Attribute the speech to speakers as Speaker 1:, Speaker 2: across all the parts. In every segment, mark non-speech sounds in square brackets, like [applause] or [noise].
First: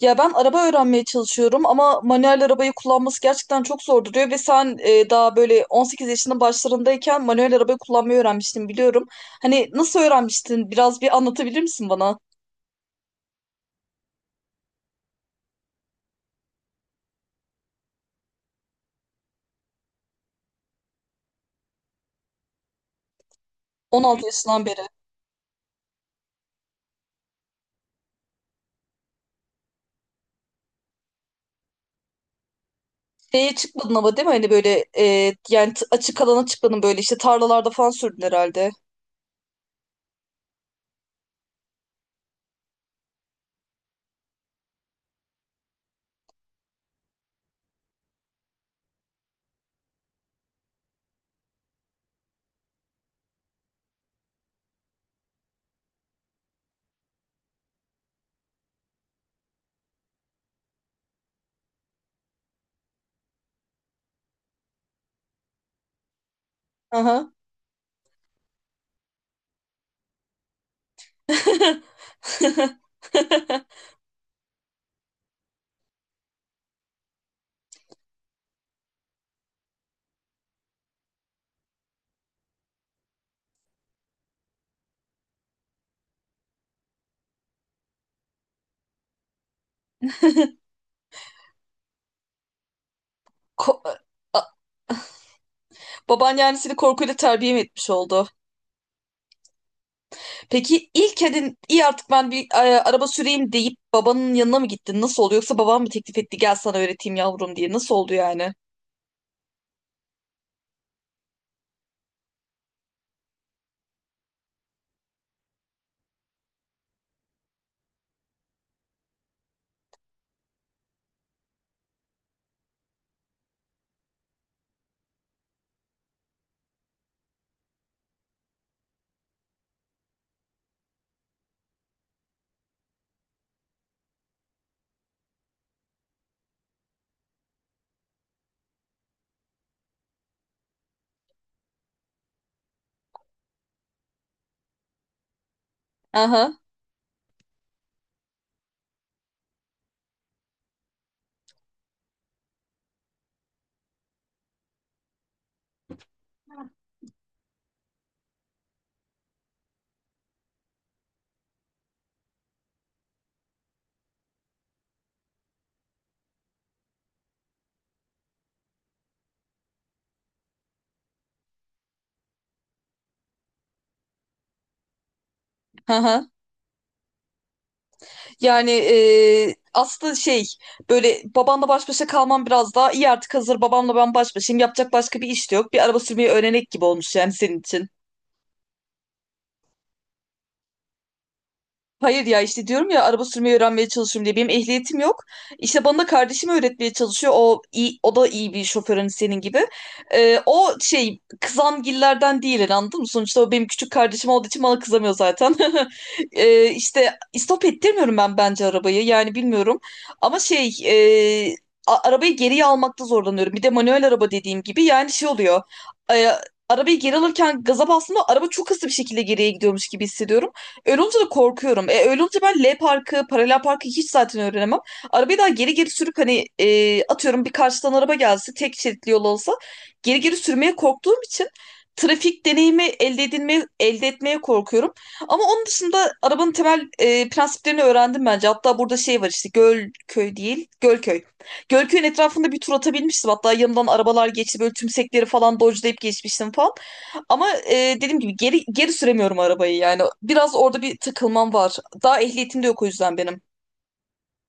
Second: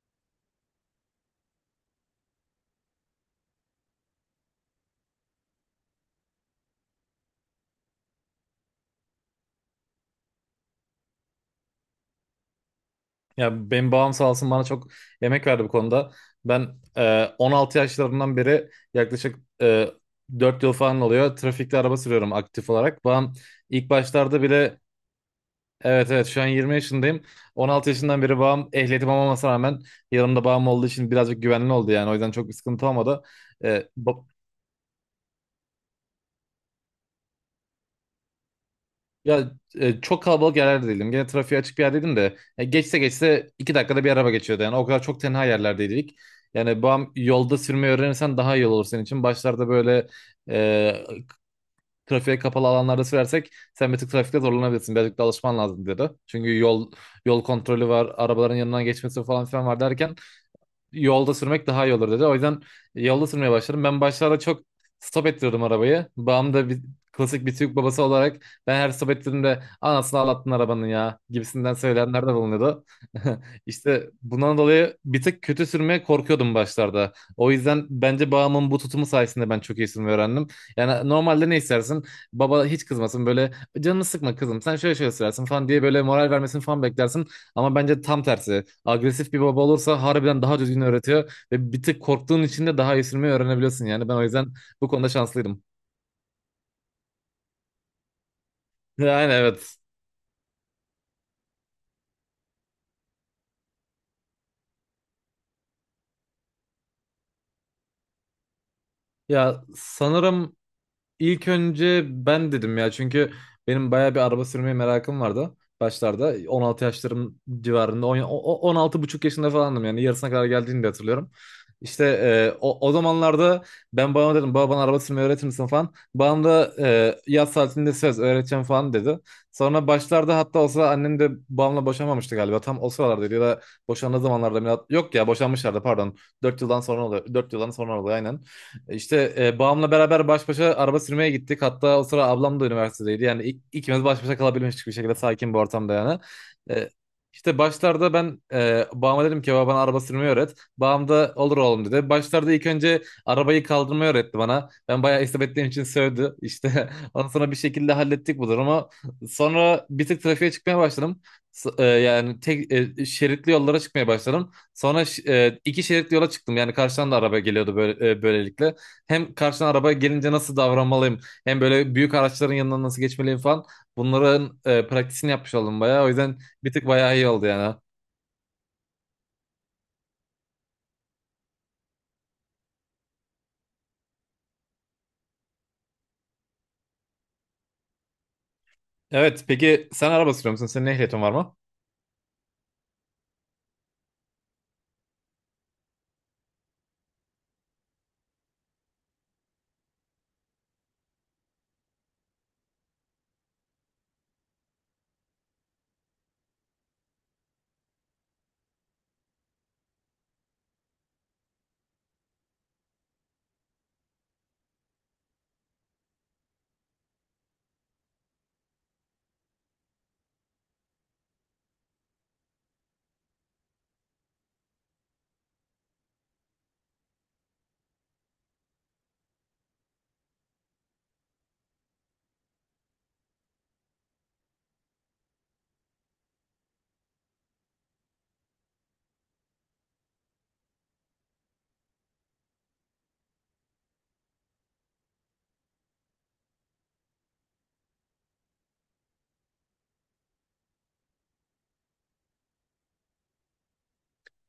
Speaker 1: Ya ben araba öğrenmeye çalışıyorum ama manuel arabayı kullanması gerçekten çok zor duruyor ve sen daha böyle 18 yaşının başlarındayken manuel arabayı kullanmayı öğrenmiştin biliyorum. Hani nasıl öğrenmiştin? Biraz bir anlatabilir misin bana?
Speaker 2: Ya benim babam sağ olsun bana çok emek verdi bu konuda. Ben 16 yaşlarından beri yaklaşık 4 yıl falan oluyor. Trafikte araba sürüyorum aktif olarak. Babam ilk
Speaker 1: 16
Speaker 2: başlarda
Speaker 1: yaşından
Speaker 2: bile.
Speaker 1: beri.
Speaker 2: Evet, evet, şu an 20 yaşındayım. 16 yaşından beri babam ehliyetim olmamasına rağmen yanımda babam olduğu için birazcık güvenli oldu yani. O yüzden çok bir sıkıntı olmadı.
Speaker 1: Şeye
Speaker 2: E,
Speaker 1: çıkmadın ama
Speaker 2: ba-
Speaker 1: değil mi? Hani böyle açık alana çıkmadın böyle işte tarlalarda falan sürdün herhalde.
Speaker 2: Ya, çok kalabalık yerlerde değilim. Gene trafiğe açık bir yerdeydim de. Geçse geçse 2 dakikada bir araba geçiyordu. Yani o kadar çok tenha yerlerdeydik. Yani bu yolda sürmeyi öğrenirsen daha iyi olur senin için. Başlarda böyle e, trafiğe kapalı alanlarda sürersek sen bir tık trafikte zorlanabilirsin. Birazcık da alışman lazım dedi. Çünkü yol kontrolü var, arabaların yanından geçmesi falan filan var derken yolda sürmek daha iyi olur dedi. O yüzden yolda sürmeye başladım. Ben başlarda çok stop ettirdim arabayı. Babam da
Speaker 1: Aha.
Speaker 2: klasik bir Türk babası olarak ben her stop ettiğimde anasını ağlattın arabanın ya
Speaker 1: [laughs]
Speaker 2: gibisinden söyleyenler de bulunuyordu. [laughs] İşte bundan dolayı bir tık kötü sürmeye korkuyordum başlarda. O yüzden bence babamın bu tutumu sayesinde ben çok iyi sürmeyi öğrendim. Yani normalde ne istersin? Baba hiç kızmasın, böyle canını sıkma kızım, sen şöyle şöyle sürersin falan diye böyle moral vermesini falan beklersin. Ama bence tam tersi. Agresif bir baba olursa harbiden daha düzgün öğretiyor ve bir tık korktuğun için de daha esirmeyi
Speaker 1: Ko-
Speaker 2: öğrenebiliyorsun. Yani ben o yüzden
Speaker 1: A-
Speaker 2: bu konuda şanslıydım.
Speaker 1: Baban yani seni korkuyla terbiye mi etmiş oldu?
Speaker 2: Yani evet.
Speaker 1: Peki ilk edin iyi artık ben bir araba süreyim deyip babanın yanına mı gittin? Nasıl oldu? Yoksa baban mı teklif etti gel sana öğreteyim yavrum diye. Nasıl oldu yani?
Speaker 2: Ya sanırım İlk önce ben dedim ya, çünkü benim bayağı bir araba sürmeye merakım vardı başlarda. 16 yaşlarım civarında, 10 16 buçuk yaşında falandım, yani yarısına kadar geldiğini de hatırlıyorum. İşte o zamanlarda ben babama dedim, baba bana araba sürmeyi öğretir misin falan. Babam da yaz tatilinde söz öğreteceğim falan dedi. Sonra başlarda hatta olsa annem de babamla boşanmamıştı galiba. Tam o sıralardaydı, ya da boşandığı zamanlarda. Yok ya, boşanmışlardı pardon. 4 yıldan sonra oluyor. 4 yıldan sonra oluyor, aynen. İşte babamla beraber baş başa araba sürmeye gittik. Hatta o sıra ablam da üniversitedeydi. Yani ikimiz baş başa kalabilmiştik bir şekilde, sakin bir ortamda yani.
Speaker 1: Aha,
Speaker 2: E, işte başlarda ben babama dedim ki, baba bana araba sürmeyi öğret. Babam da olur oğlum dedi. Başlarda ilk önce arabayı kaldırmayı öğretti bana. Ben bayağı istep ettiğim için sövdü. İşte [laughs] ondan sonra bir şekilde hallettik bu durumu. Sonra bir tık trafiğe çıkmaya başladım. Yani tek şeritli yollara çıkmaya başladım. Sonra iki şeritli yola çıktım. Yani karşıdan da araba geliyordu böyle, böylelikle hem karşına araba gelince nasıl davranmalıyım, hem böyle büyük araçların yanından nasıl geçmeliyim falan, bunların praktisini yapmış oldum bayağı. O
Speaker 1: aha.
Speaker 2: yüzden bir tık bayağı iyi oldu yani.
Speaker 1: Yani aslında şey böyle babanla baş başa kalmam biraz daha iyi artık hazır babamla ben baş başayım. Yapacak başka bir iş de yok. Bir araba sürmeyi öğrenek gibi olmuş yani senin için.
Speaker 2: Evet, peki sen araba sürüyor musun? Senin ehliyetin var mı?
Speaker 1: Hayır ya işte diyorum ya araba sürmeyi öğrenmeye çalışıyorum diye. Benim ehliyetim yok. İşte bana da kardeşim öğretmeye çalışıyor. O iyi, o da iyi bir şoförün senin gibi. O şey kızamgillerden değil yani, anladın mı? Sonuçta o benim küçük kardeşim olduğu için bana kızamıyor zaten. [laughs] İşte istop ettirmiyorum ben bence arabayı. Yani bilmiyorum. Ama şey arabayı geriye almakta zorlanıyorum. Bir de manuel araba dediğim gibi yani şey oluyor. Ee, arabayı geri alırken gaza bastığımda araba çok hızlı bir şekilde geriye gidiyormuş gibi hissediyorum. Öyle olunca da korkuyorum. Öyle olunca ben L parkı, paralel parkı hiç zaten öğrenemem. Arabayı daha geri geri sürüp hani atıyorum bir karşıdan araba gelse tek şeritli yol olsa geri geri sürmeye korktuğum için trafik deneyimi elde edilmeye, elde etmeye korkuyorum. Ama onun dışında arabanın temel prensiplerini öğrendim bence. Hatta burada şey var işte Gölköy değil, Gölköy. Gölköy'ün etrafında bir tur atabilmiştim. Hatta yanımdan arabalar geçti böyle tümsekleri falan dodge'layıp geçmiştim falan. Ama dediğim gibi geri geri süremiyorum arabayı yani. Biraz orada bir takılmam var. Daha ehliyetim de yok o yüzden benim.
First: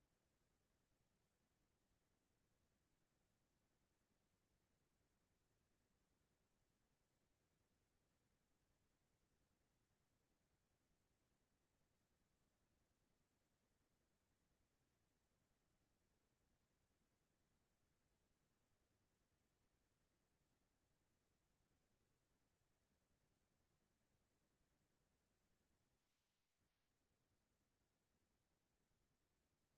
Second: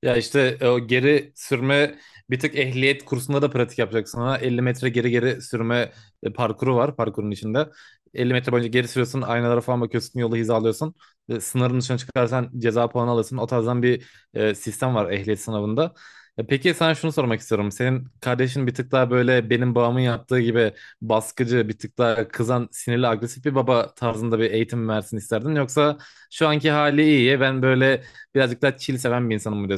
Speaker 2: Ya işte o geri sürme, bir tık ehliyet kursunda da pratik yapacaksın. Ha. 50 metre geri geri sürme parkuru var parkurun içinde. 50 metre boyunca geri sürüyorsun, aynalara falan bakıyorsun, yolu hizalıyorsun. Sınırın dışına çıkarsan ceza puanı alırsın. O tarzdan bir sistem var ehliyet sınavında. Peki sana şunu sormak istiyorum. Senin kardeşin bir tık daha böyle benim babamın yaptığı gibi baskıcı, bir tık daha kızan, sinirli, agresif bir baba tarzında bir eğitim mi versin isterdin? Yoksa şu anki hali iyi, ben böyle birazcık daha chill seven bir insanım mı?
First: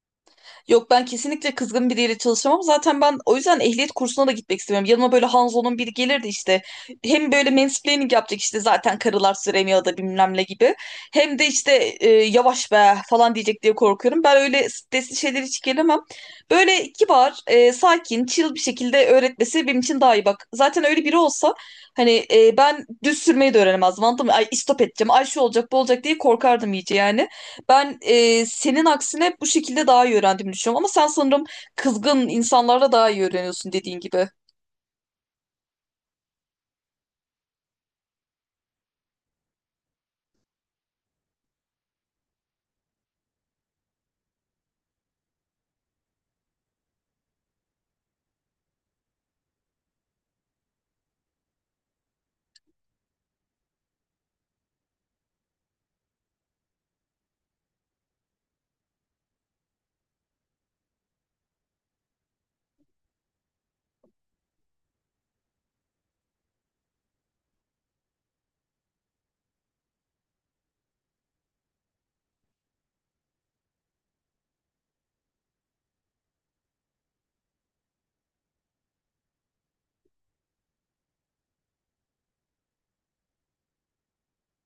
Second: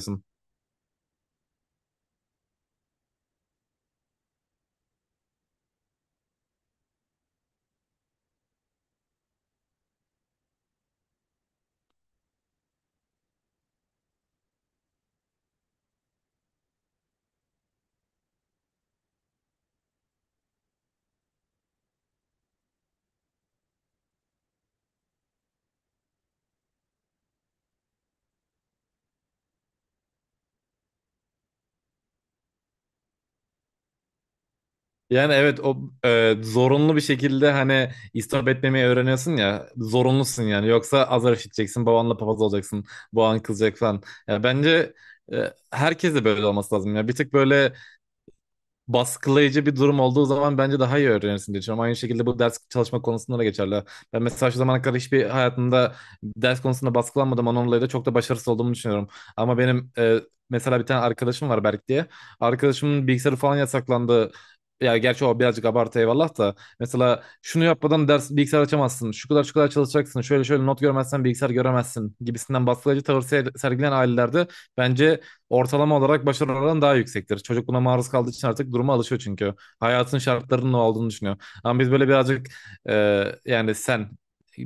Speaker 1: Yok ben kesinlikle kızgın biriyle çalışamam. Zaten ben o yüzden ehliyet kursuna da gitmek istemiyorum. Yanıma böyle Hanzo'nun biri gelirdi işte. Hem böyle mansplaining yapacak işte zaten karılar süremiyor da bilmem ne gibi. Hem de işte yavaş be falan diyecek diye korkuyorum. Ben öyle stresli şeyler hiç gelemem. Böyle kibar, sakin, chill bir şekilde öğretmesi benim için daha iyi bak. Zaten öyle biri olsa hani ben düz sürmeyi de öğrenemezdim anladın mı? Ay istop edeceğim, ay şu olacak bu olacak diye korkardım iyice yani. Ben senin aksine bu şekilde daha iyi öğrendiğimi düşünüyorum. Ama sen sanırım kızgın insanlarla daha iyi öğreniyorsun dediğin gibi.
Speaker 2: Yani evet, o zorunlu bir şekilde hani istop etmemeyi öğreniyorsun ya, zorunlusun yani, yoksa azar işiteceksin, babanla papaz olacaksın, baban kızacak falan. Ya bence e, herkese böyle olması lazım ya, bir tık böyle baskılayıcı bir durum olduğu zaman bence daha iyi öğrenirsin diye düşünüyorum. Aynı şekilde bu ders çalışma konusunda da geçerli. Ben mesela şu zamana kadar hiçbir hayatımda ders konusunda baskılanmadım. Onunla dolayı da çok da başarısız olduğumu düşünüyorum. Ama benim mesela bir tane arkadaşım var, Berk diye. Arkadaşımın bilgisayarı falan yasaklandı. Ya gerçi o birazcık abartı, eyvallah da. Mesela şunu yapmadan ders bilgisayar açamazsın. Şu kadar şu kadar çalışacaksın. Şöyle şöyle not görmezsen bilgisayar göremezsin gibisinden baskılayıcı tavır sergileyen ailelerde bence ortalama olarak başarı oranı daha yüksektir. Çocuk buna maruz kaldığı için artık duruma alışıyor çünkü. Hayatın şartlarının ne olduğunu düşünüyor. Ama biz böyle birazcık e, yani sen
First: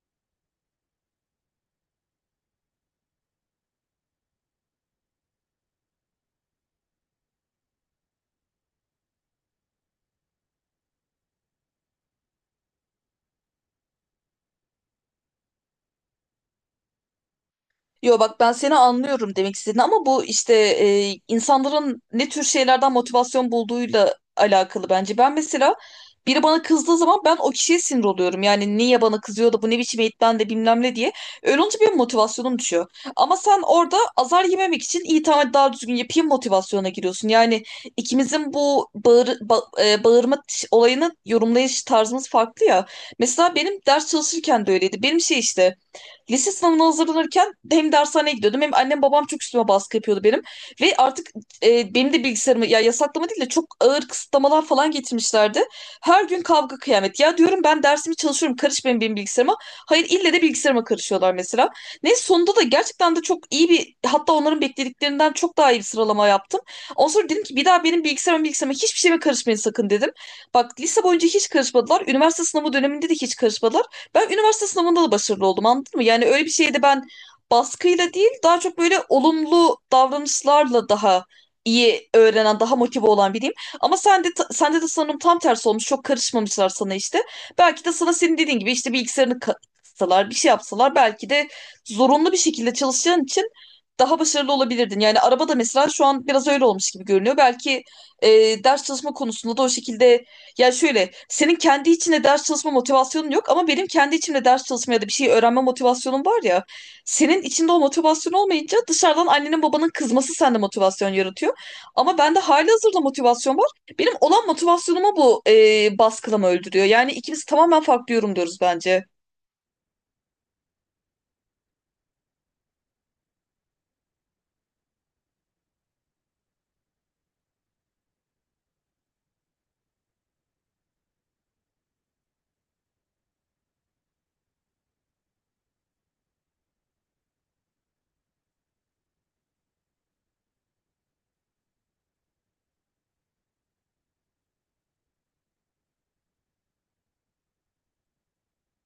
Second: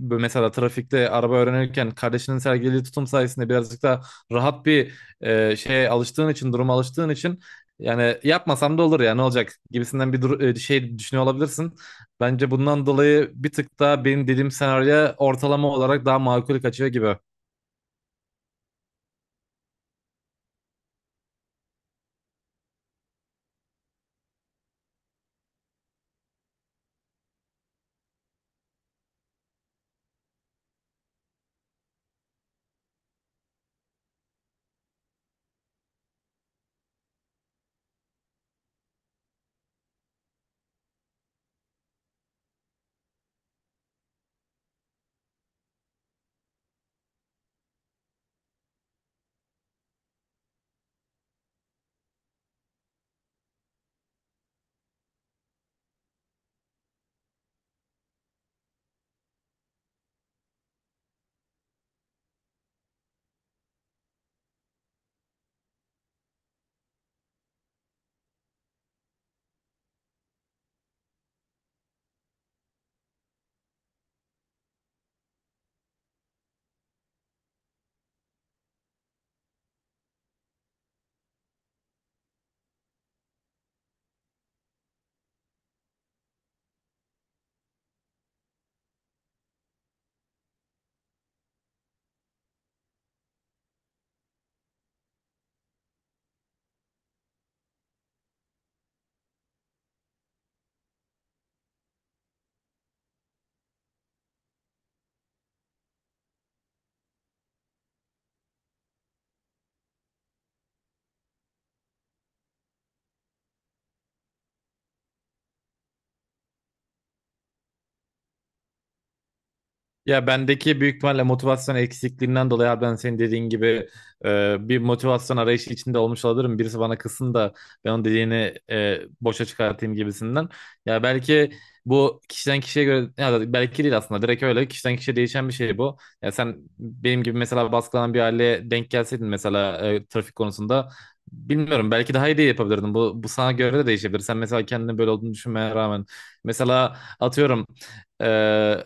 Speaker 2: mesela trafikte araba öğrenirken kardeşinin sergilediği tutum sayesinde birazcık daha rahat bir şeye alıştığın için, duruma alıştığın için, yani yapmasam da olur ya, ne olacak gibisinden bir şey düşünüyor olabilirsin. Bence bundan dolayı bir tık daha benim dediğim senaryo ortalama olarak daha makul kaçıyor gibi.
Speaker 1: Yo bak ben seni anlıyorum demek istediğini ama bu işte insanların ne tür şeylerden motivasyon bulduğuyla alakalı bence. Ben mesela biri bana kızdığı zaman ben o kişiye sinir oluyorum. Yani niye bana kızıyor da bu ne biçim eğitmen de bilmem ne diye. Öyle olunca benim motivasyonum düşüyor. Ama sen orada azar yememek için iyi tamam hadi daha düzgün yapayım motivasyona giriyorsun. Yani ikimizin bu bağırma olayını yorumlayış tarzımız farklı ya. Mesela benim ders çalışırken de öyleydi. Benim şey işte lise sınavına hazırlanırken hem dershaneye gidiyordum hem annem babam çok üstüme baskı yapıyordu benim. Ve artık benim de bilgisayarımı ya yasaklama değil de çok ağır kısıtlamalar falan getirmişlerdi. Her gün kavga kıyamet. Ya diyorum ben dersimi çalışıyorum karış benim bilgisayarıma. Hayır ille de bilgisayarıma karışıyorlar mesela. Ne sonunda da gerçekten de çok iyi bir hatta onların beklediklerinden çok daha iyi bir sıralama yaptım. Ondan sonra dedim ki bir daha benim bilgisayarıma hiçbir şeyime karışmayın sakın dedim. Bak lise boyunca hiç karışmadılar. Üniversite sınavı döneminde de hiç karışmadılar. Ben üniversite sınavında da başarılı oldum anladın mı? Yani öyle bir şeyde ben baskıyla değil daha çok böyle olumlu davranışlarla daha iyi öğrenen, daha motive olan biriyim. Ama sende de sanırım tam tersi olmuş. Çok karışmamışlar sana işte. Belki de sana senin dediğin gibi işte bilgisayarını katsalar, bir şey yapsalar belki de zorunlu bir şekilde çalışacağın için daha başarılı olabilirdin. Yani arabada mesela şu an biraz öyle olmuş gibi görünüyor. Belki e, ders çalışma konusunda da o şekilde ya şöyle, senin kendi içinde ders çalışma motivasyonun yok ama benim kendi içimde ders çalışma ya da bir şey öğrenme motivasyonum var ya. Senin içinde o motivasyon olmayınca dışarıdan annenin babanın kızması sende motivasyon yaratıyor. Ama bende halihazırda motivasyon var. Benim olan motivasyonumu bu baskılama öldürüyor. Yani ikimiz tamamen farklı yorumluyoruz bence.
Speaker 2: Ya bendeki büyük ihtimalle motivasyon eksikliğinden dolayı abi, ben senin dediğin gibi bir motivasyon arayışı içinde olmuş olabilirim. Birisi bana kızsın da ben onun dediğini boşa çıkartayım gibisinden. Ya belki bu kişiden kişiye göre, ya da belki değil, aslında direkt öyle kişiden kişiye değişen bir şey bu. Ya sen benim gibi mesela baskılanan bir aileye denk gelseydin, mesela trafik konusunda, bilmiyorum, belki daha iyi de yapabilirdin. Bu sana göre de değişebilir. Sen mesela kendini böyle olduğunu düşünmeye rağmen, mesela atıyorum, e,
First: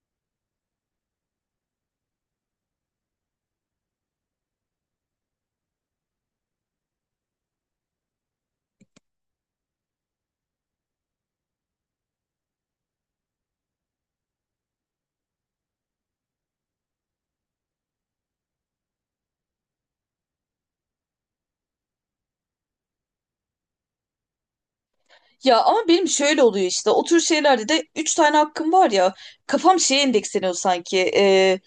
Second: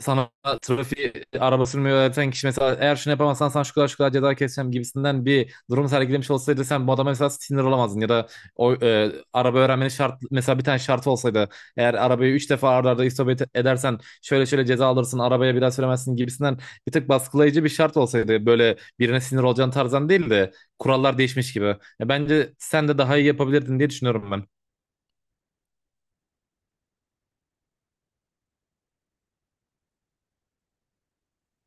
Speaker 2: sana trafiği araba sürmeyi öğreten kişi mesela eğer şunu yapamazsan sana şu kadar şu kadar ceza keseceğim gibisinden bir durum sergilemiş olsaydı, sen bu adama mesela sinir olamazdın, ya da o araba öğrenmenin şart, mesela bir tane şartı olsaydı, eğer arabayı 3 defa arda arda edersen şöyle şöyle ceza alırsın, arabaya bir daha süremezsin gibisinden bir tık baskılayıcı bir şart olsaydı, böyle birine sinir olacağın tarzdan değil de kurallar değişmiş gibi. Ya bence sen de daha iyi yapabilirdin diye düşünüyorum ben.
Speaker 1: Ya ama benim şöyle oluyor işte o tür şeylerde de 3 tane hakkım var ya kafam şeye endeksleniyor sanki.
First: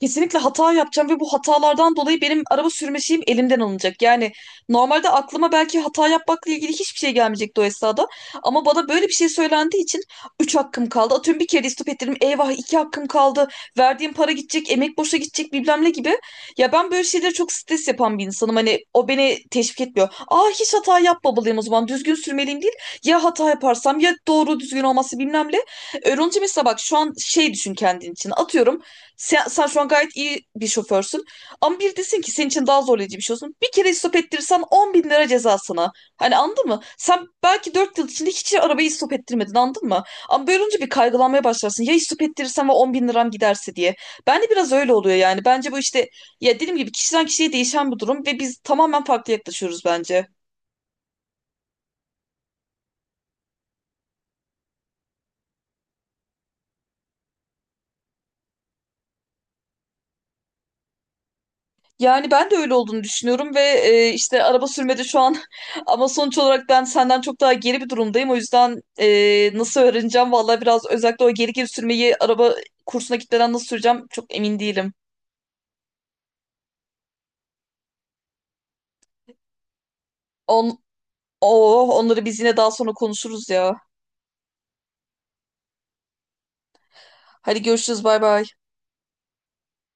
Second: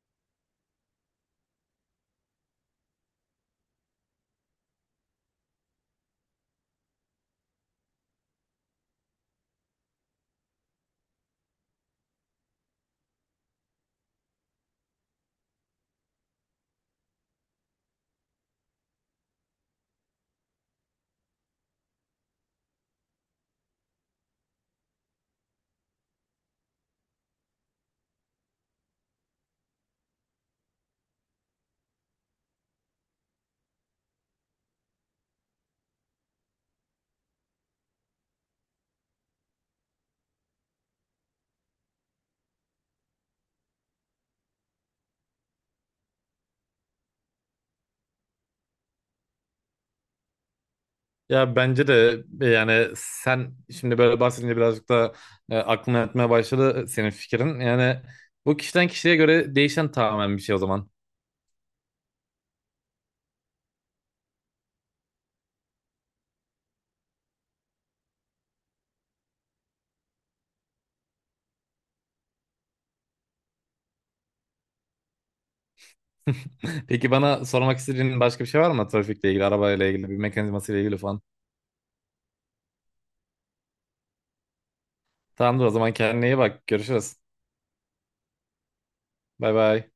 Speaker 1: Kesinlikle hata yapacağım ve bu hatalardan dolayı benim araba sürme şeyim elimden alınacak. Yani normalde aklıma belki hata yapmakla ilgili hiçbir şey gelmeyecekti o esnada. Ama bana böyle bir şey söylendiği için 3 hakkım kaldı. Atıyorum bir kere de istop ettirdim. Eyvah 2 hakkım kaldı. Verdiğim para gidecek, emek boşa gidecek bilmem ne gibi. Ya ben böyle şeylere çok stres yapan bir insanım. Hani o beni teşvik etmiyor. Aa hiç hata yapmamalıyım o zaman. Düzgün sürmeliyim değil. Ya hata yaparsam ya doğru düzgün olması bilmem ne. Öğrenci mesela bak şu an şey düşün kendin için. Atıyorum sen şu an gayet iyi bir şoförsün. Ama bir desin ki senin için daha zorlayıcı bir şey olsun. Bir kere stop ettirirsen 10 bin lira ceza sana. Hani anladın mı? Sen belki 4 yıl içinde hiç arabayı stop ettirmedin anladın mı? Ama böyle olunca bir kaygılanmaya başlarsın. Ya hiç stop ettirirsem ve 10 bin liram giderse diye. Ben de biraz öyle oluyor yani. Bence bu işte ya dediğim gibi kişiden kişiye değişen bir durum ve biz tamamen farklı yaklaşıyoruz bence.
Speaker 2: Ya bence de yani sen şimdi böyle bahsedince birazcık da aklıma yatmaya başladı senin fikrin. Yani bu kişiden kişiye göre değişen tamamen bir şey o zaman.
Speaker 1: Yani ben de öyle olduğunu düşünüyorum ve işte araba sürmede şu an [laughs] ama sonuç olarak ben senden çok daha geri bir durumdayım. O yüzden nasıl öğreneceğim vallahi biraz özellikle o geri geri sürmeyi araba kursuna gitmeden nasıl süreceğim çok emin değilim.
Speaker 2: Peki bana sormak istediğin başka bir şey var mı, trafikle ilgili, arabayla ilgili, bir
Speaker 1: On,
Speaker 2: mekanizmasıyla ilgili falan?
Speaker 1: oh, onları biz yine daha sonra konuşuruz ya.
Speaker 2: Tamamdır, o zaman kendine iyi bak. Görüşürüz.
Speaker 1: Hadi görüşürüz bay bay.
Speaker 2: Bay bay.